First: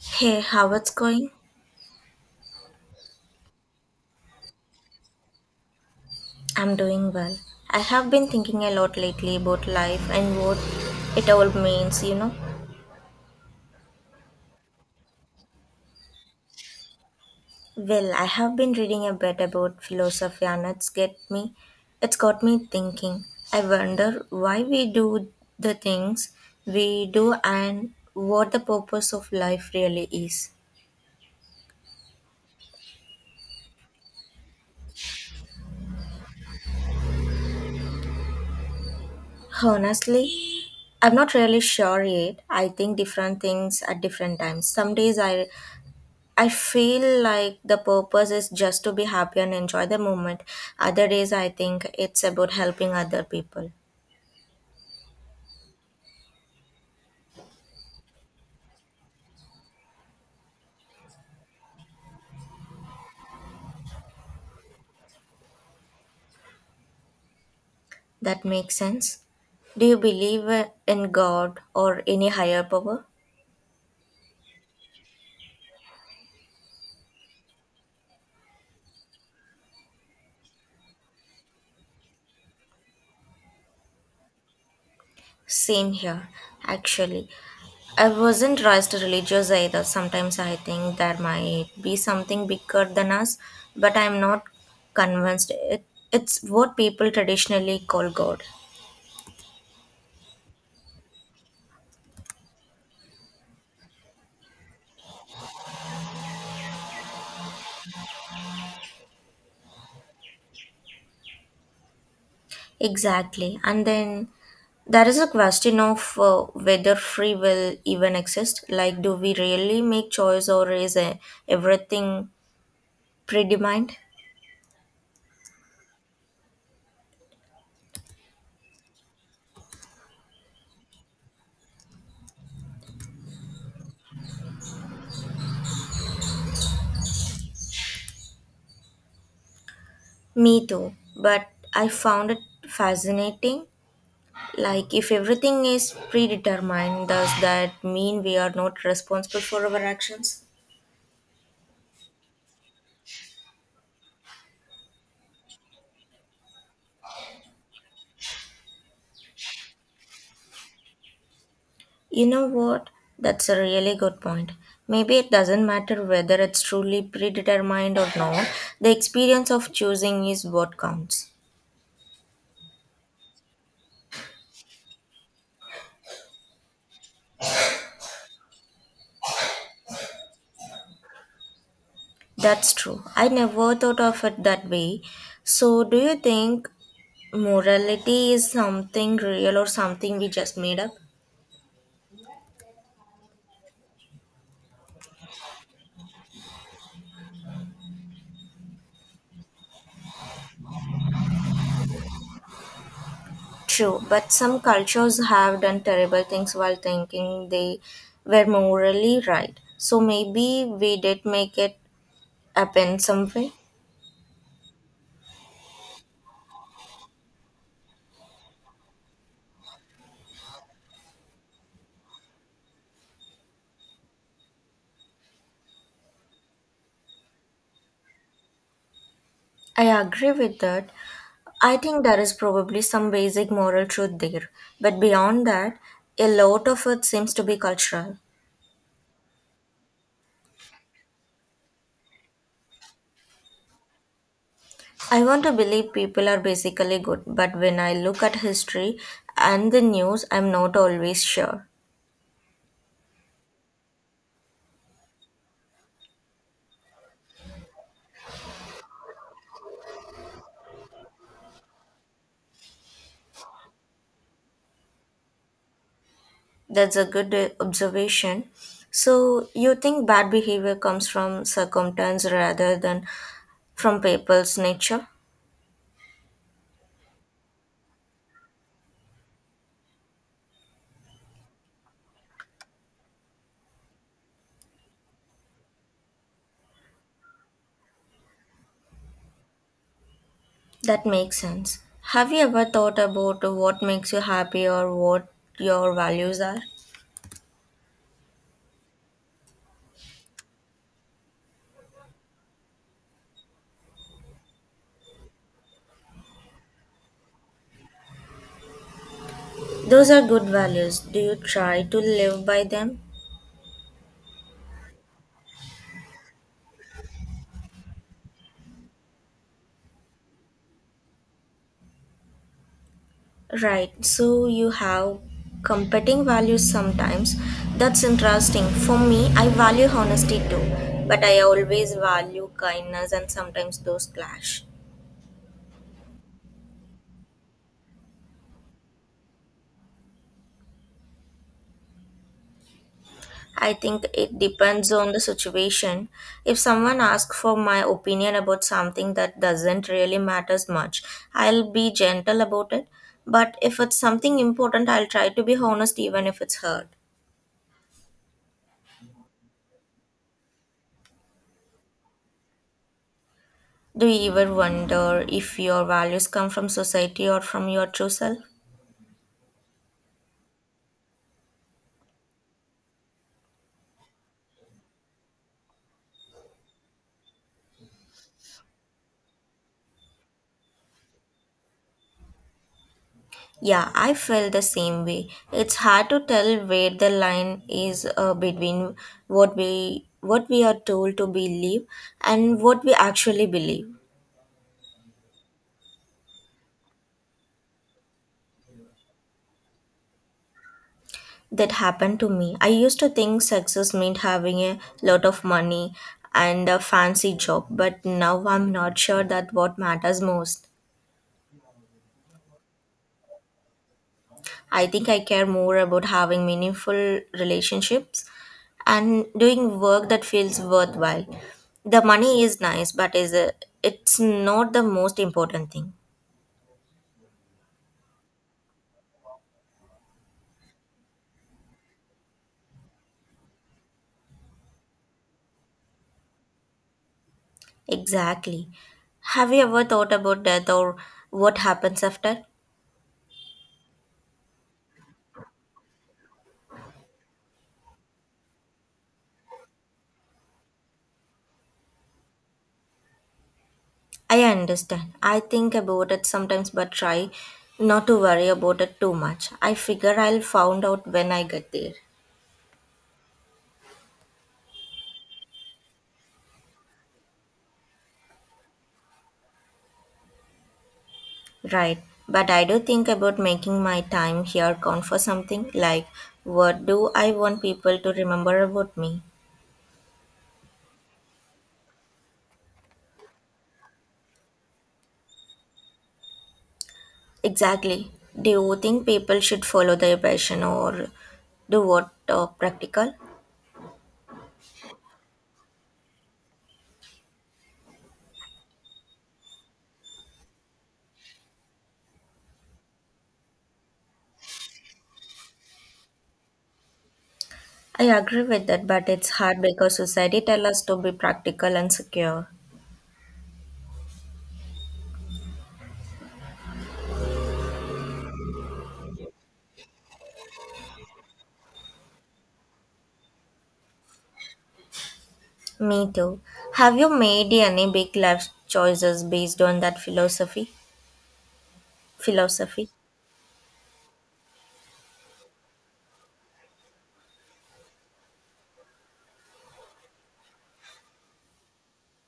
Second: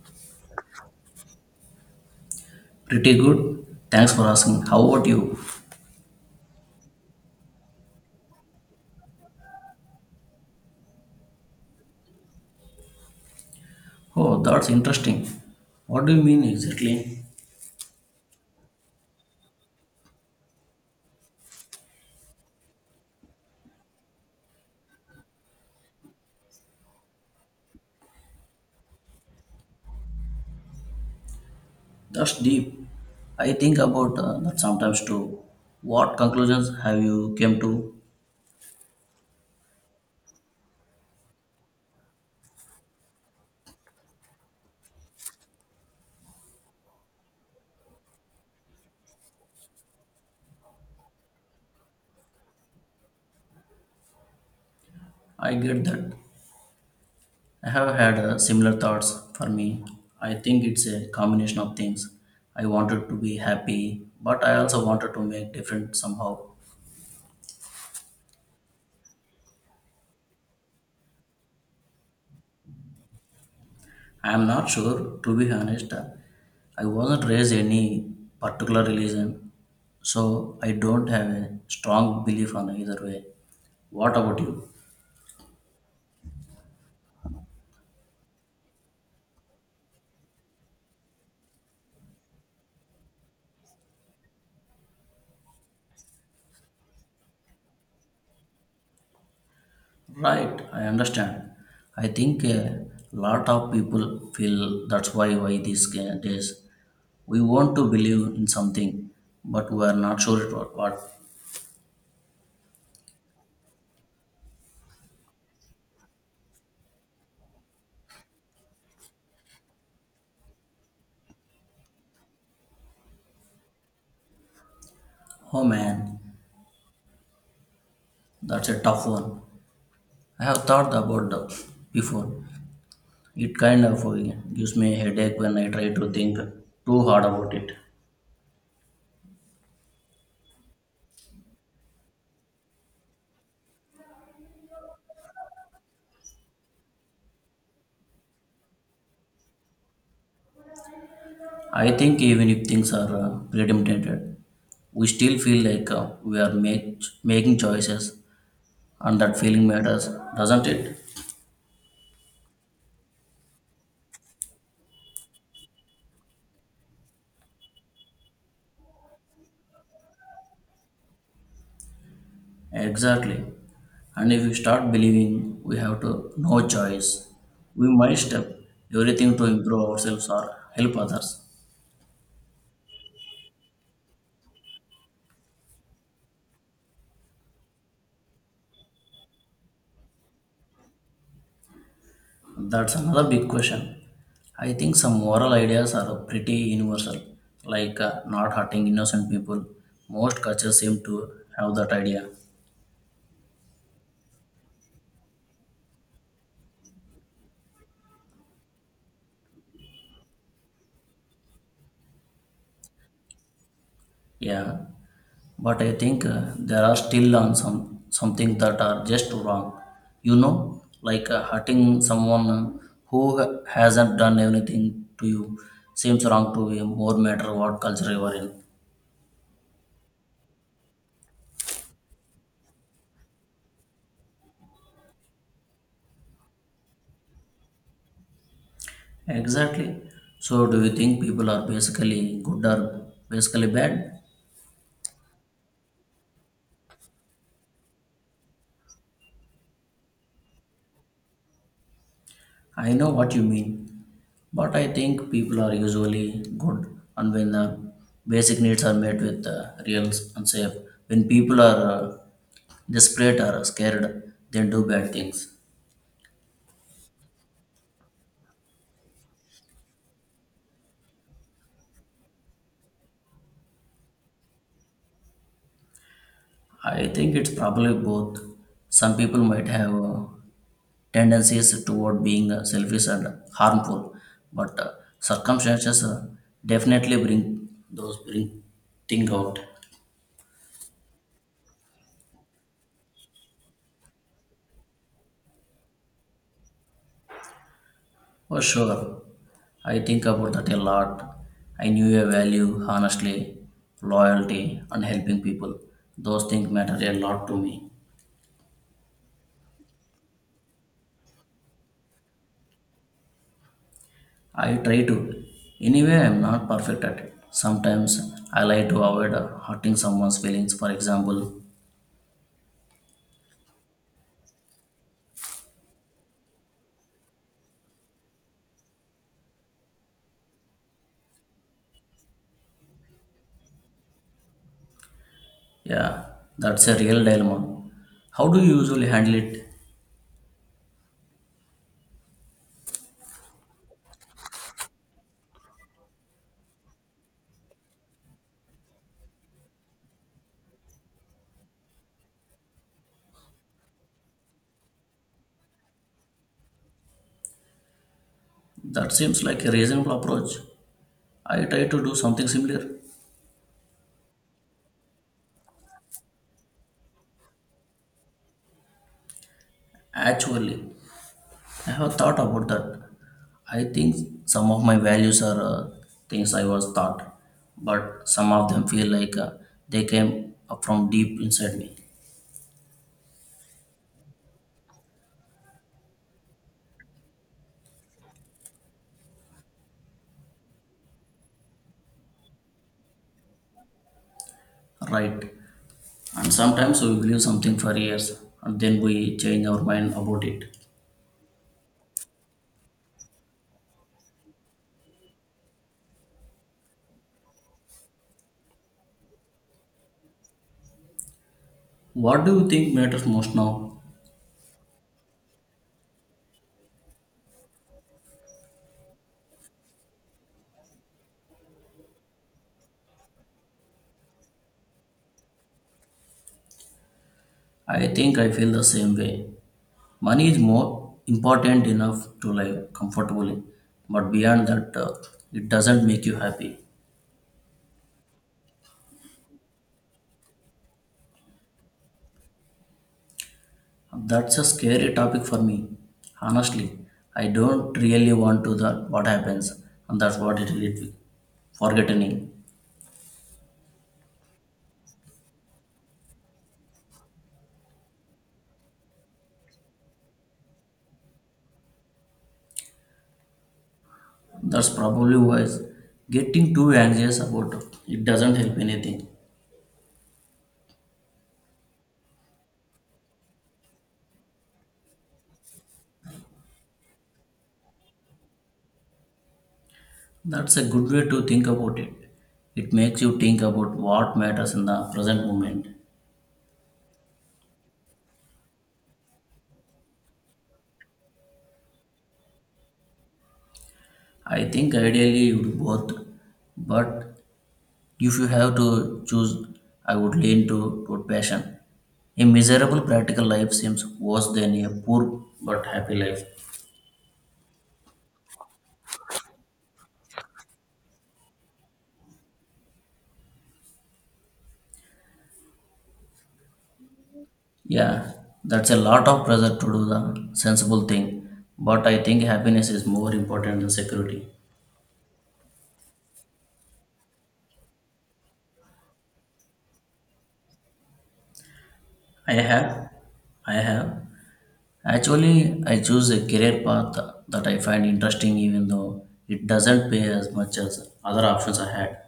Hey, how it's going? Pretty good. Thanks for asking. How about you? I'm doing well. I have been thinking a lot lately about life and what it all means, you know. Oh, that's interesting. What do you mean exactly? Well, I have been reading a bit about philosophy and it's got me thinking. I wonder why we do the things we do and what the purpose of life really is. That's deep. I think about that sometimes too. What conclusions have you came to? Honestly, I'm not really sure yet. I think different things at different times. Some days I feel like the purpose is just to be happy and enjoy the moment. Other days, I think it's about helping other people. I get that. I have had similar thoughts for me. I think it's a combination of things. I wanted to be happy, but I also wanted to make different somehow. That makes sense. Do you believe in God or any higher power? I'm not sure, to be honest. I wasn't raised any particular religion, so I don't have a strong belief on either way. What about you? Same here, actually. I wasn't raised religious either. Sometimes I think there might be something bigger than us, but I'm not convinced. It's what people traditionally call God. Right, I understand. I think a lot of people feel that's why these days we want to believe in something, but we are not sure it what. Exactly. And then there is a question of whether free will even exists. Like, do we really make choice or is everything predetermined? Oh man, that's a tough one. I have thought about that before. It kind of gives me a headache when I try to think too hard about it. Me too. But I found it fascinating. Like, if everything is predetermined, does that mean we are not responsible for our actions? I think even if things are premeditated, we still feel like we are making choices and that feeling matters, doesn't it? You know what? That's a really good point. Maybe it doesn't matter whether it's truly predetermined or not, the experience of choosing is what counts. Exactly. And if we start believing we have to no choice, we might step everything to improve ourselves or help others. That's true. I never thought of it that way. So, do you think morality is something real or something we just made up? That's another big question. I think some moral ideas are pretty universal, like not hurting innocent people. Most cultures seem to have that idea. True, but some cultures have done terrible things while thinking they were morally right. So, maybe we did make it up in some way. Yeah, but I think there are still on some something that are just wrong. You know, like hurting someone who hasn't done anything to you seems wrong to you, more matter what culture you are in. I agree with that. I think there is probably some basic moral truth there, but beyond that, a lot of it seems to be cultural. Exactly. So, do you think people are basically good or basically bad? I want to believe people are basically good, but when I look at history and the news, I'm not always sure. I know what you mean, but I think people are usually good and when the basic needs are met with real and safe. When people are desperate or scared, they do bad things. That's a good observation. So, you think bad behavior comes from circumstance rather than from people's nature? I think it's probably both. Some people might have tendencies toward being selfish and harmful, but circumstances definitely bring thing out. That makes sense. Have you ever thought about what makes you happy or what your values are? Oh, sure. I think about that a lot. I knew a value, honestly, loyalty, and helping people. Those things matter a lot to me. Those are good values. Do you try to live by them? I try to. Anyway, I'm not perfect at it. Sometimes I like to avoid hurting someone's feelings, for example. Right, so you have competing values sometimes. That's interesting. For me, I value honesty too, but I always value kindness and sometimes those clash. Yeah, that's a real dilemma. How do you usually handle it? I think it depends on the situation. If someone asks for my opinion about something that doesn't really matters much, I'll be gentle about it. But if it's something important, I'll try to be honest even if it's hard. That seems like a reasonable approach. I try to do something similar. Do you ever wonder if your values come from society or from your true self? Actually, I have thought about that. I think some of my values are things I was taught, but some of them feel like they came up from deep inside me. Yeah, I feel the same way. It's hard to tell where the line is between what we are told to believe and what we actually believe. Right. And sometimes we believe something for years and then we change our mind about it. That happened to me. I used to think success meant having a lot of money and a fancy job, but now I'm not sure that what matters most. What do you think matters most now? I think I care more about having meaningful relationships and doing work that feels worthwhile. The money is nice, but it's not the most important thing. I think I feel the same way. Money is more important enough to live comfortably, but beyond that, it doesn't make you happy. Exactly. Have you ever thought about death or what happens after? That's a scary topic for me. Honestly, I don't really want to that what happens, and that's what it will be. Forgetting. I understand. I think about it sometimes, but try not to worry about it too much. I figure I'll find out when I get there. That's probably why getting too anxious about it it doesn't help anything. Right, but I do think about making my time here count for something like what do I want people to remember about me? That's a good way to think about it. It makes you think about what matters in the present moment. Exactly. Do you think people should follow their passion or do what practical? I think ideally you do both, but if you have to choose, I would toward passion. A miserable practical life seems worse than a poor but happy life. I agree with that, but it's hard because society tells us to be practical and secure. Yeah, that's a lot of pressure to do the sensible thing, but I think happiness is more important than security. Me too. Have you made any big life choices based on that philosophy? I Philosophy. have, I have. Actually, I choose a career path that I find interesting even though it doesn't pay as much as other options I had.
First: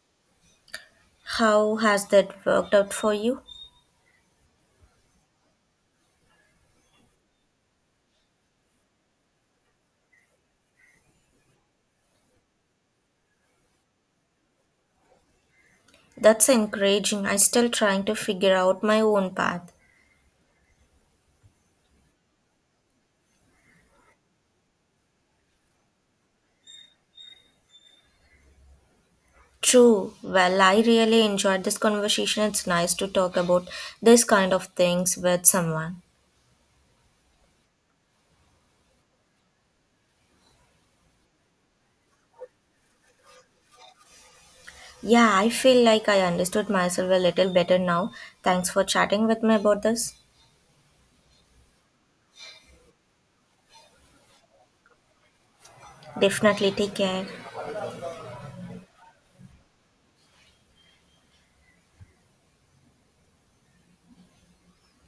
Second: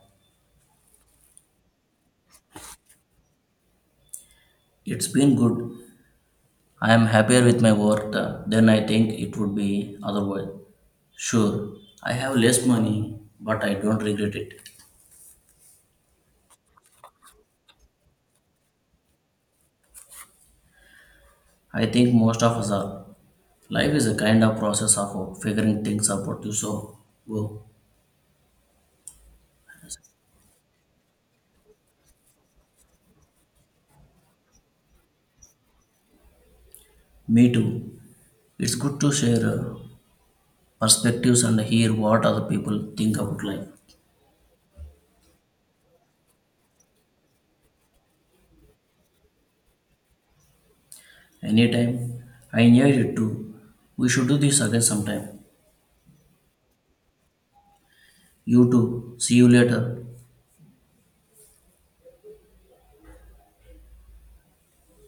How has that worked out for you? It's been good. I am happier with my work than I think it would be otherwise. Sure, I have less money, but I don't regret it. That's encouraging. I'm still trying to figure out my own path. I think most of us are. Life is a kind of process of figuring things out. You go. True. Well, I really enjoyed this conversation. It's nice to talk about this kind of things with someone. Me too. It's good to share perspectives and hear what other people think about life. Yeah, I feel like I understood myself a little better now. Thanks for chatting with me about this. Anytime. I enjoyed it too. We should do this again sometime. Definitely take care. You too. See you later.